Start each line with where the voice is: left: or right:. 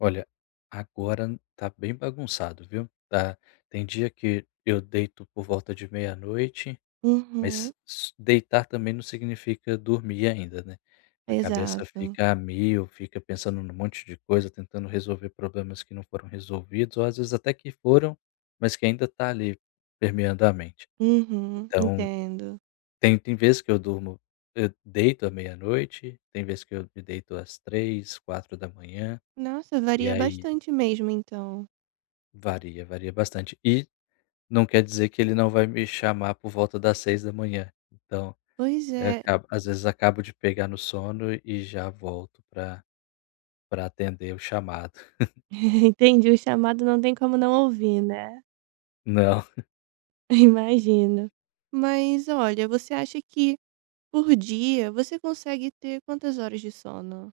left: Olha, agora tá bem bagunçado, viu? Tá. Tem dia que eu deito por volta de meia noite,
right: Uhum.
left: mas só deitar também não significa dormir ainda, né. A cabeça
right: Exato.
left: fica a mil, fica pensando num monte de coisa tentando resolver problemas que não foram resolvidos ou, às vezes, até que foram, mas que ainda tá ali, permeando a mente.
right: Uhum.
left: Então,
right: Entendo.
left: tem tem vezes que eu durmo, hã, deito à meia-noite, tem vezes que eu me deito às 3h, 4h,
right: Nossa!
left: e
right: Varia
left: aí
right: bastante mesmo então.
left: varia. Varia bastante e, não quer dizer que ele não vai me chamar por volta das 6h, Então,
right: Pois
left: eh,
right: é.
left: acaba às vezes, acabo de pegar no sono e já volto pra pra atender o chamado.
right: Entendi, o chamado não tem como não ouvir, né?
left: Não.
right: Imagino. Mas olha, você acha que por dia, você consegue ter quantas horas de sono?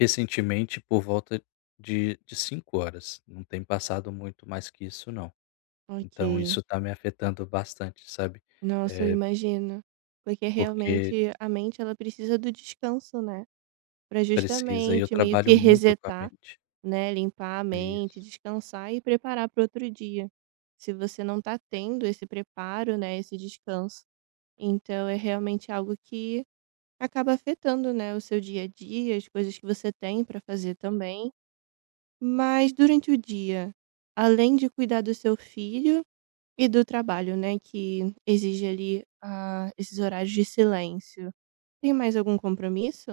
left: Recentemente por volta de de 5h não tem passado muito mais que isso não. Então,
right: Ok.
left: isso tá me afetando bastante, sabe?
right: Nossa, eu
left: Eh
right: imagino, porque
left: Porque
right: realmente a mente ela precisa do descanso, né? Pra
left: Precisa e eu
right: justamente, meio
left: trabalho
right: que
left: muito com a
right: resetar,
left: mente.
right: né, limpar a
left: Isso.
right: mente, descansar e preparar para o outro dia. Se você não tá tendo esse preparo, né, esse descanso, então, é realmente algo que acaba afetando, né, o seu dia a dia, as coisas que você tem pra fazer também. Mas durante o dia, além de cuidar do seu filho e do trabalho, né, que exige ali, ah, esses horários de silêncio, tem mais algum compromisso?